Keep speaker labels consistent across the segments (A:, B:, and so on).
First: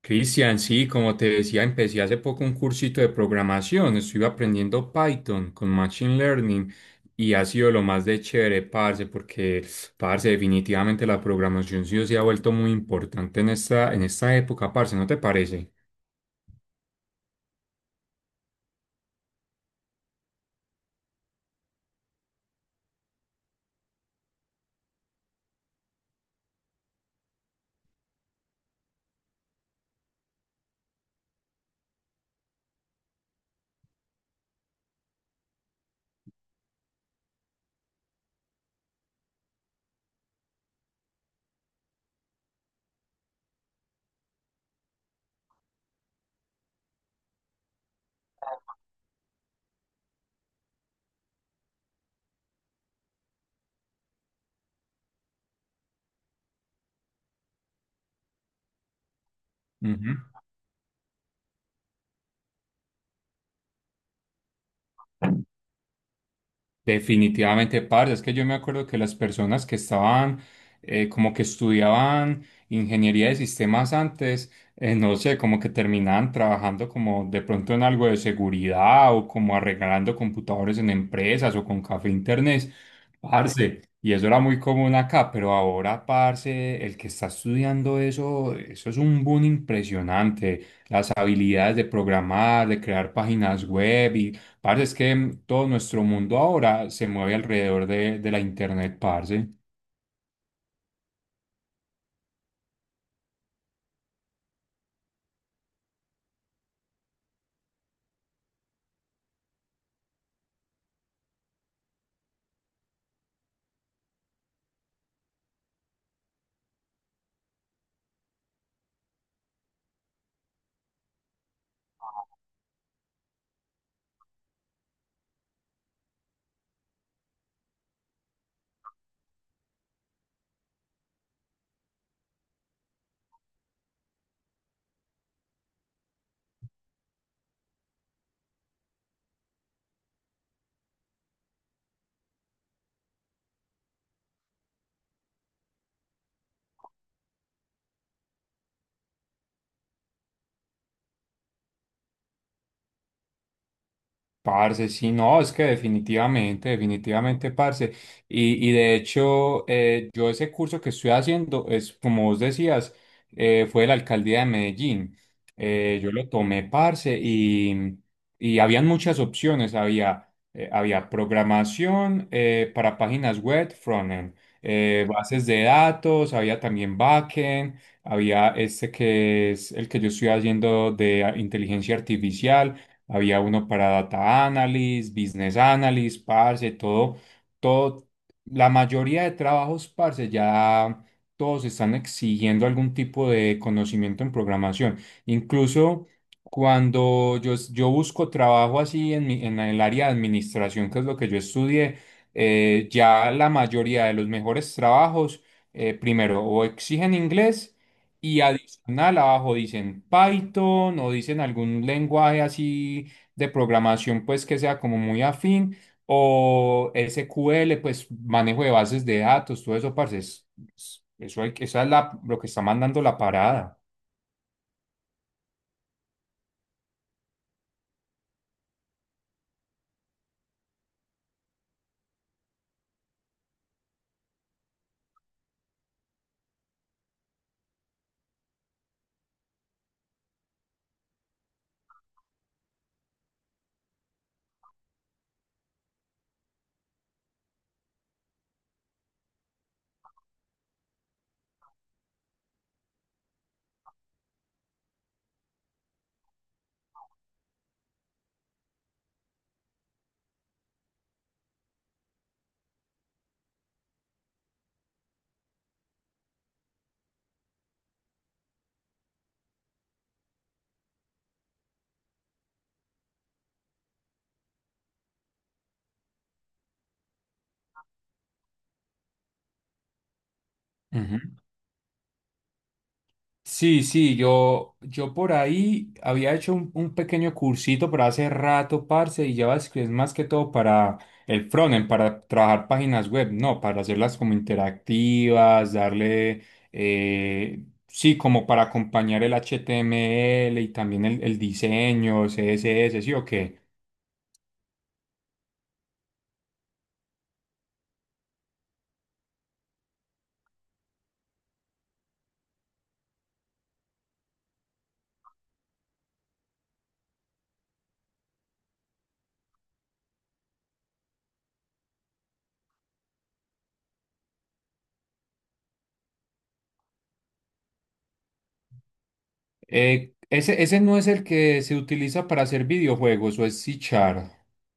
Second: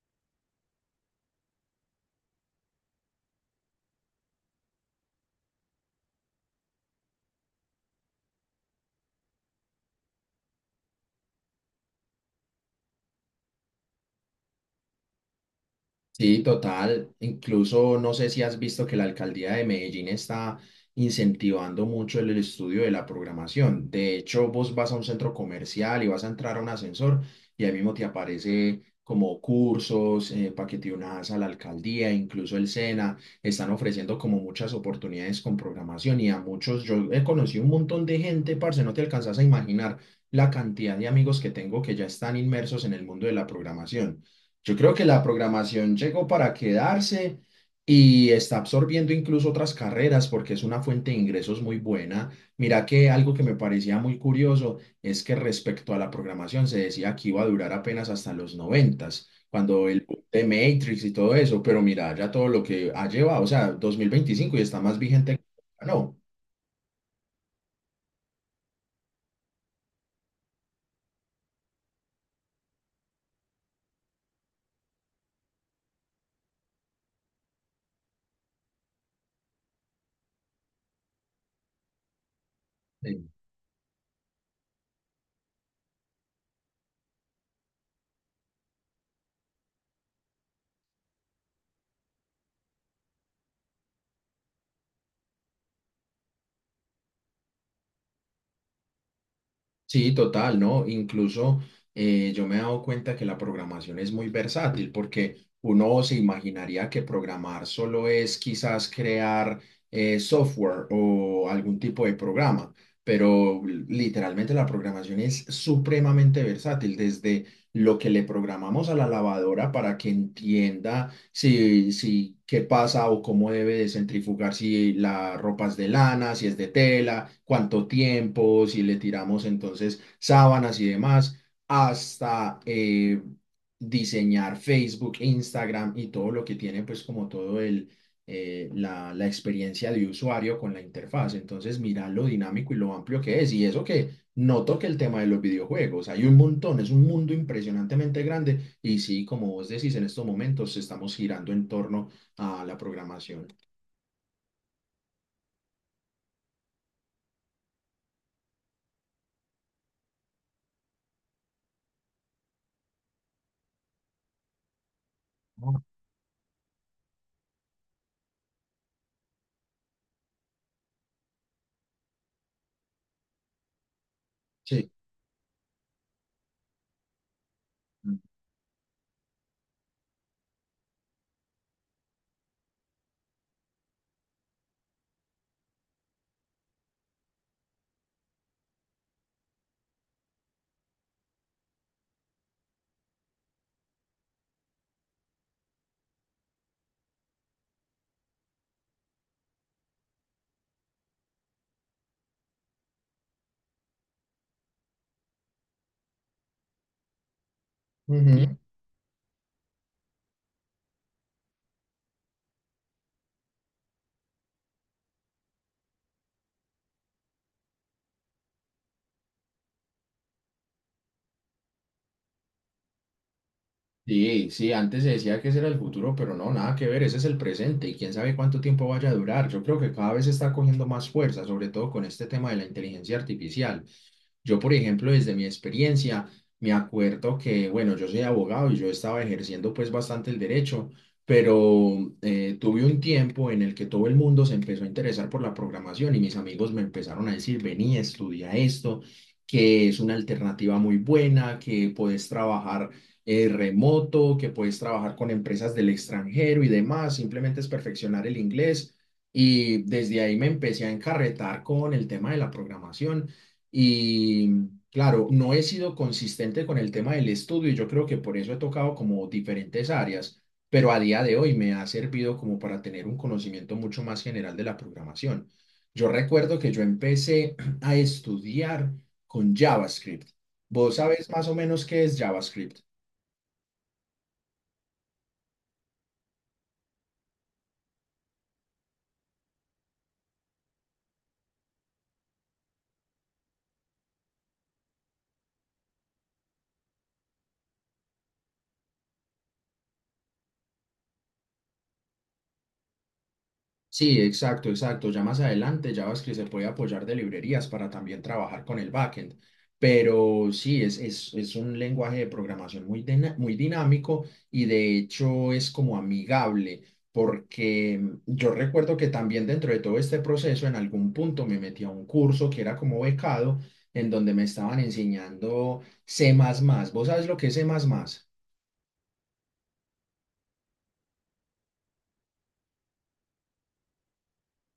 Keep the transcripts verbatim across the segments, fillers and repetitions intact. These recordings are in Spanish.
A: Cristian, sí, como te decía, empecé hace poco un cursito de programación. Estuve aprendiendo Python con Machine Learning y ha sido lo más de chévere, parce, porque, parce, definitivamente la programación sí se ha vuelto muy importante en esta, en esta época, parce, ¿no te parece?
B: Sí, total. Incluso no sé si has visto que la alcaldía de Medellín está incentivando mucho el estudio de la programación. De hecho, vos vas a un centro comercial y vas a entrar a un ascensor y ahí mismo te aparece como cursos, eh, para que te unas a la alcaldía, incluso el SENA, están ofreciendo como muchas oportunidades con programación y a muchos, yo he conocido un montón de gente, parce, no te alcanzas a imaginar la cantidad de amigos que tengo que ya están inmersos en el mundo de la programación. Yo creo que la programación llegó para quedarse y está absorbiendo incluso otras carreras porque es una fuente de ingresos muy buena. Mira que algo que me parecía muy curioso es que respecto a la programación se decía que iba a durar apenas hasta los noventas, cuando el
A: Ujú.
B: boom de Matrix y todo eso, pero mira ya todo lo que ha llevado, o sea, dos mil veinticinco y está más vigente que nunca, ¿no?
A: Definitivamente, parce, es que yo me acuerdo que las personas que estaban eh, como que estudiaban ingeniería de sistemas antes, eh, no sé, como que terminaban trabajando como de pronto en algo de seguridad o como arreglando computadores en empresas o con café e internet, parce, y eso era muy común acá, pero ahora, parce, el que está estudiando eso, eso es un boom impresionante, las habilidades de programar, de crear páginas web. Parce, es que mm, todo nuestro mundo ahora se mueve alrededor de, de la internet, parce.
B: Sí, total, ¿no? Incluso eh, yo me he dado cuenta que la programación es muy versátil porque uno se imaginaría que programar solo es quizás crear eh, software o algún tipo de programa, pero literalmente la programación es supremamente versátil, desde lo que le programamos a la lavadora para que entienda si, si qué pasa o cómo debe de centrifugar, si la ropa es de lana, si es de tela, cuánto tiempo, si le tiramos entonces sábanas y demás, hasta eh, diseñar Facebook, Instagram y todo lo que tiene pues como todo el... eh, la, la experiencia de usuario con la interfaz. Entonces, mira lo dinámico y lo amplio que es. Y eso que noto que el tema de los videojuegos, hay un montón, es un mundo impresionantemente grande y sí, como vos decís, en estos momentos estamos girando en torno a la programación.
A: Parce, sí, no, es que definitivamente, definitivamente, parce. Y, y de hecho, eh, yo ese curso que estoy haciendo es, como vos decías, eh, fue de la alcaldía de Medellín. Eh, yo lo tomé, parce, y, y habían muchas opciones. Había, eh, había programación eh, para páginas web, frontend,
B: Sí.
A: eh, bases de datos, había también backend, había este que es el que yo estoy haciendo de ah, inteligencia artificial, había uno para data analysis, business analysis, parce, todo, todo, la mayoría de trabajos, parce, ya todos están exigiendo algún tipo de conocimiento en programación. Incluso cuando yo, yo busco trabajo así en mi- en el área de administración, que es lo que yo estudié, eh, ya la mayoría de los mejores trabajos, eh, primero, o exigen inglés, y, canal abajo dicen Python o dicen algún lenguaje así de programación pues que sea como muy afín o ese cu ele, pues manejo de bases de datos, todo eso parce, es- es- eso hay que- esa es la, lo que está mandando la parada.
B: Sí, sí, antes se decía que ese era el futuro, pero no, nada que ver, ese es el presente y quién sabe cuánto tiempo vaya a durar. Yo creo que cada vez está cogiendo más fuerza, sobre todo con este tema de la inteligencia artificial. Yo, por ejemplo, desde mi experiencia, me acuerdo que, bueno, yo soy abogado y yo estaba ejerciendo pues bastante el derecho, pero eh, tuve un tiempo en el que todo el mundo se empezó a interesar por la programación y mis amigos me empezaron a decir, vení, estudia esto, que es una alternativa muy buena, que puedes trabajar eh, remoto, que puedes trabajar con empresas del extranjero y demás, simplemente es perfeccionar el inglés. Y desde ahí me empecé a encarretar con el tema de la programación. Y claro, no he sido consistente con el tema del estudio y yo creo que por eso he tocado como diferentes áreas, pero a día de hoy me ha servido como para tener un conocimiento mucho más general de la programación. Yo recuerdo que yo empecé a estudiar con JavaScript. ¿Vos
A: Ujú.
B: sabés más o menos qué es JavaScript?
A: Sí, sí, yo, yo por ahí había hecho un, un pequeño cursito, pero hace rato, parce, y ya es que es más que todo para el frontend, para trabajar páginas web, no, para hacerlas como interactivas, darle, eh, sí, como para acompañar el hache te eme ele y también el, el diseño, ce ese ese, sí o qué.
B: Sí, exacto, exacto. Ya más adelante JavaScript se puede apoyar de librerías para también trabajar con el backend. Pero sí, es, es, es un lenguaje de programación muy, dina- muy dinámico y de hecho es como amigable, porque yo recuerdo que también dentro de todo este proceso en algún punto me metí a un curso que era como becado, en donde me estaban enseñando C++. ¿Vos sabes lo que es C++?
A: Eh, ese, ese no es el que se utiliza para hacer videojuegos, o es c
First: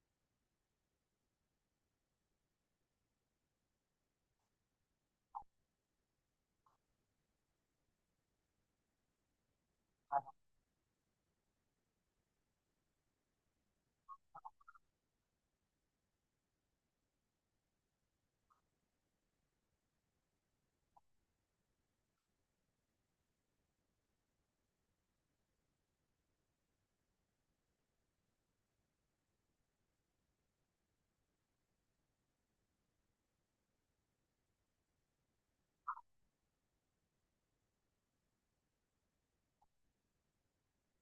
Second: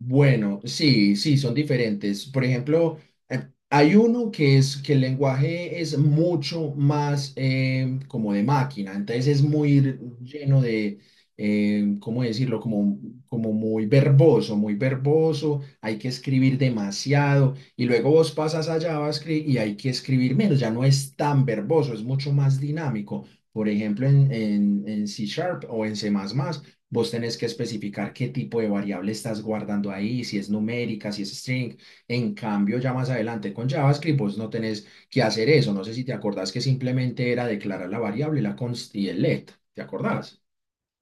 B: Bueno, sí, sí, son diferentes. Por ejemplo, eh, hay uno que es que el lenguaje es mucho más eh, como de máquina, entonces es muy r- lleno de, eh, ¿cómo decirlo? Como, como muy verboso, muy verboso, hay que escribir demasiado y luego vos pasas a JavaScript y hay que escribir menos, ya no es tan verboso, es mucho más dinámico. Por ejemplo, en, en, en C Sharp o en C++. Vos tenés que especificar qué tipo de variable estás guardando ahí, si es numérica, si es string. En cambio, ya más adelante con JavaScript, vos no tenés que hacer eso. No sé si te acordás que simplemente era declarar la variable, la const y el let. ¿Te acordás?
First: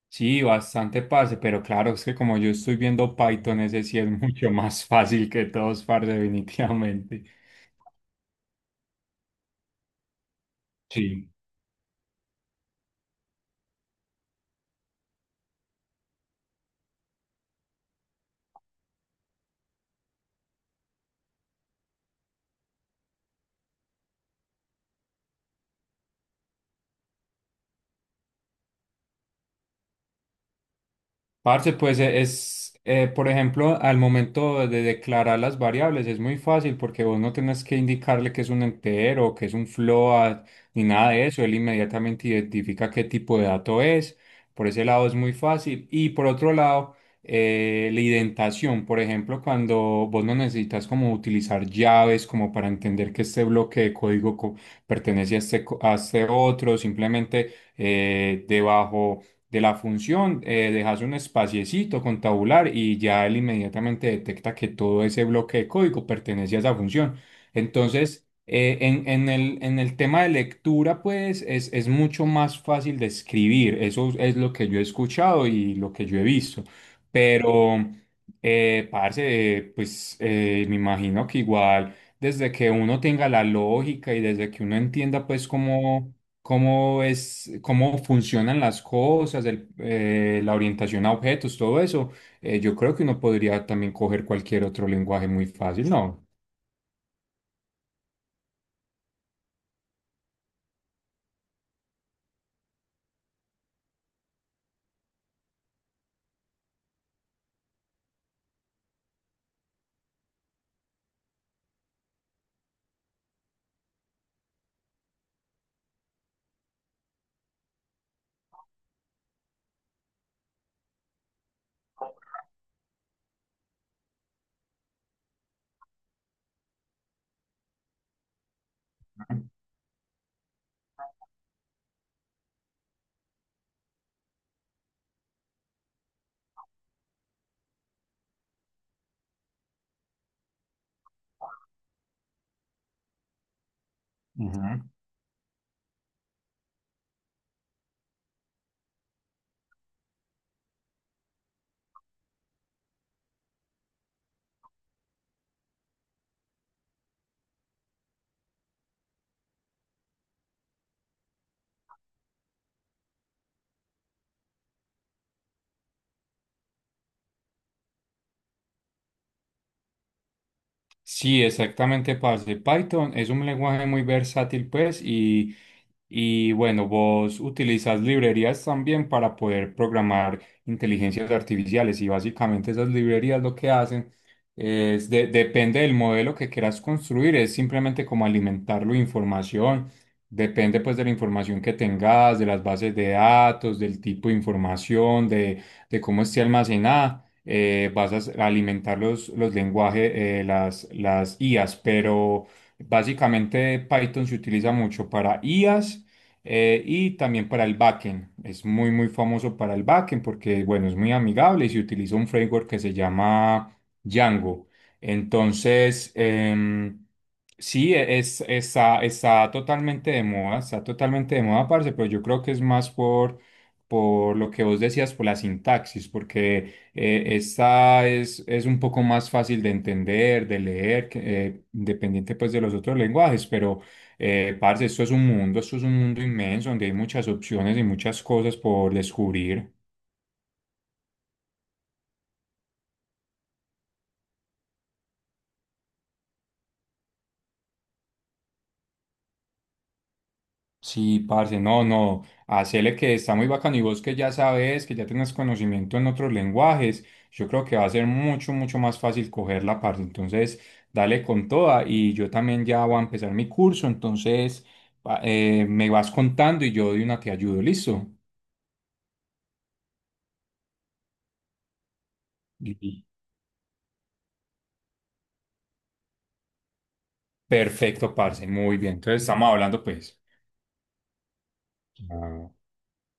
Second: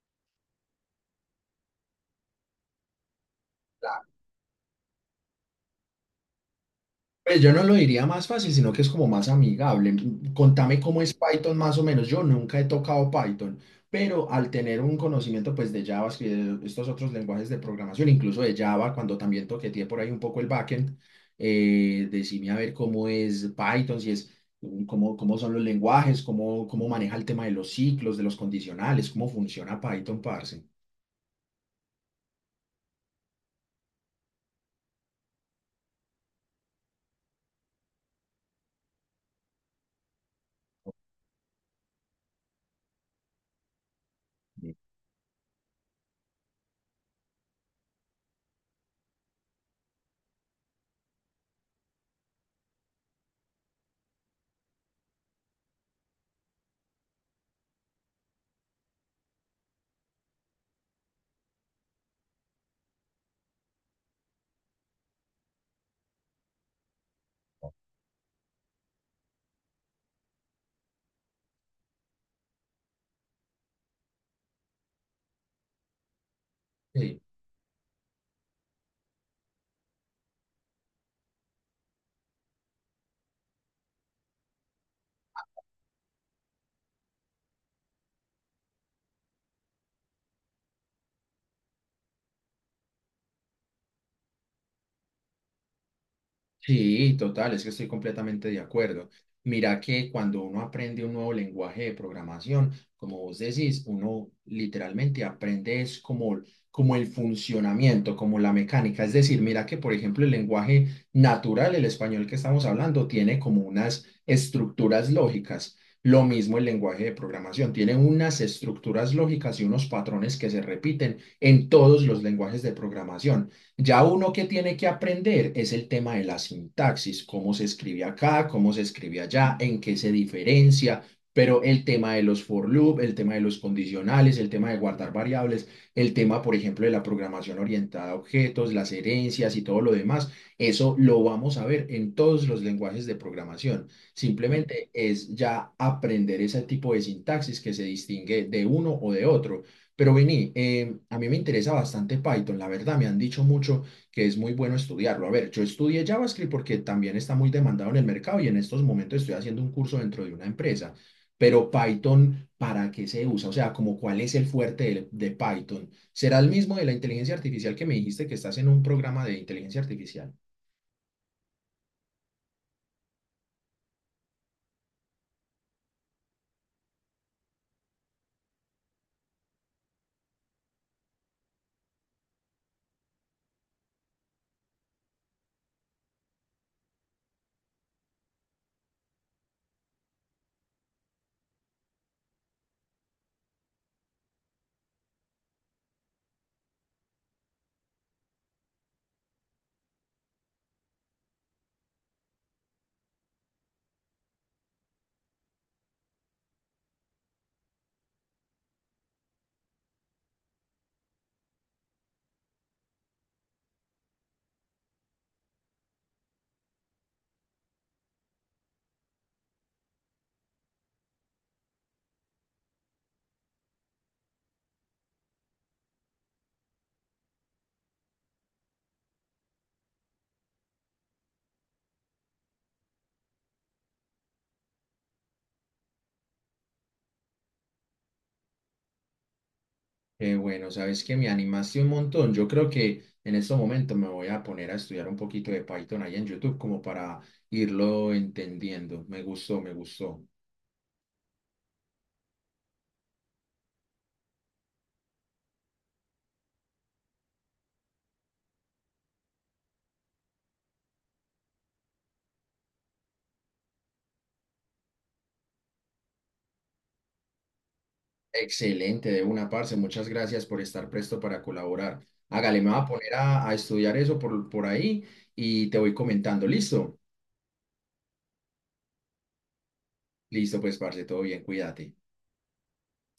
A: Sí, bastante parce, pero claro, es que como yo estoy viendo Python, ese sí es mucho más fácil que todos, parce, definitivamente.
B: Pues yo no lo diría más fácil, sino que es como más amigable. Mm, Contame cómo es
A: Sí.
B: Python más o menos. Yo nunca he tocado Python, pero al tener un conocimiento pues de JavaScript, de estos otros lenguajes de programación, incluso de Java, cuando también toqueteé por ahí un poco el backend, eh, decime a ver cómo es Python, si es mm, cómo, cómo son los lenguajes, cómo, cómo maneja el tema de los ciclos, de los condicionales, cómo funciona Python, parce.
A: Parce, pues e- es, eh, por ejemplo, al momento de declarar las variables es muy fácil porque vos no tenés que indicarle que es un entero, que es un float, ni nada de eso. Él inmediatamente identifica qué tipo de dato es. Por ese lado es muy fácil. Y por otro lado, eh, la indentación, por ejemplo, cuando vos no necesitas como utilizar llaves como para entender que este bloque de código co- pertenece a este, co- a este otro, simplemente eh, debajo de la función, eh, dejas un espaciecito con tabular y ya él inmediatamente detecta que todo ese bloque de código pertenece a esa función. Entonces, eh, en, en el, en el tema de lectura, pues es, es mucho más fácil de escribir. Eso es lo que yo he escuchado y lo que yo he visto.
B: Sí.
A: Pero, eh, parce, eh, pues eh, me imagino que igual, desde que uno tenga la lógica y desde que uno entienda, pues, cómo cómo es, cómo funcionan las cosas, el- eh, la orientación a objetos, todo eso, eh, yo creo que uno podría también coger cualquier otro lenguaje muy fácil, ¿no?
B: Sí, total, es que estoy completamente de acuerdo. Mira que cuando uno aprende un nuevo lenguaje de programación, como vos decís, uno literalmente aprende es como, como el funcionamiento, como la mecánica. Es decir, mira que, por ejemplo, el lenguaje natural, el español que estamos hablando, tiene como unas estructuras lógicas. Lo mismo el lenguaje de programación, tiene unas estructuras lógicas y unos patrones que se repiten en todos los lenguajes de programación. Ya uno que tiene que aprender es el tema de la sintaxis, cómo se escribe acá, cómo se escribe allá, en qué se diferencia, pero el tema de los for loop, el tema de los condicionales, el tema de guardar variables, el tema, por ejemplo, de la programación orientada a objetos, las herencias y todo lo demás, eso lo vamos a ver en todos los lenguajes de programación. Simplemente es ya aprender ese tipo de sintaxis que se distingue de uno o de otro. Pero Vini, eh, a mí me interesa bastante Python, la verdad, me han dicho mucho que es muy bueno estudiarlo. A ver, yo estudié JavaScript porque también está muy demandado en el mercado y en estos momentos estoy haciendo un curso dentro de una empresa. Pero Python, ¿para qué se usa? O sea, como cuál es el fuerte del- de, Python. ¿Será el mismo de la inteligencia artificial que me dijiste que estás en un programa de inteligencia artificial?
A: Sí, exactamente, parce. Python es un lenguaje muy versátil, pues, y, y bueno, vos utilizas librerías también para poder programar inteligencias artificiales y básicamente esas librerías lo que hacen es, de- depende del modelo que quieras construir, es simplemente como alimentarlo de información, depende pues de la información que tengas, de las bases de datos, del tipo de información, de, de cómo esté almacenada, eh, vas a s- alimentar los, los lenguajes, eh, las, las i aes, pero básicamente Python se utiliza mucho para i aes, eh, y también para el backend. Es muy, muy famoso para el backend porque, bueno, es muy amigable y se utiliza un framework que se llama Django. Entonces, em, sí, e-, es, está, está totalmente de moda, está totalmente de moda, parce, pero yo creo que es más por, por lo que vos decías, por la sintaxis, porque eh, esta es, es un poco más fácil de entender, de leer, que, eh, independiente pues de los otros lenguajes, pero eh, parce, esto es un mundo, esto es un mundo inmenso donde hay muchas opciones y muchas cosas por descubrir.
B: Qué bueno, sabes que me animaste un montón. Yo creo que en estos momentos me voy a poner a estudiar un poquito de Python ahí en YouTube como para irlo entendiendo. Me gustó, me gustó.
A: Sí, parce, no, no, hacele que está muy bacano y vos que ya sabes, que ya tienes conocimiento en otros lenguajes, yo creo que va a ser mucho, mucho más fácil cogerla, parce. Entonces, dale con toda y yo también ya voy a empezar mi curso, entonces pa- eh, me vas contando y yo de una te ayudo, ¿listo?
B: Excelente, de una parce. Muchas gracias por estar presto para colaborar. Hágale, me voy a
A: Y-
B: poner a, a estudiar eso por, por ahí y te voy comentando. ¿Listo?
A: Perfecto, parce, muy bien. Entonces, estamos hablando, pues.
B: Listo, pues, parce, todo bien, cuídate.
A: Ah.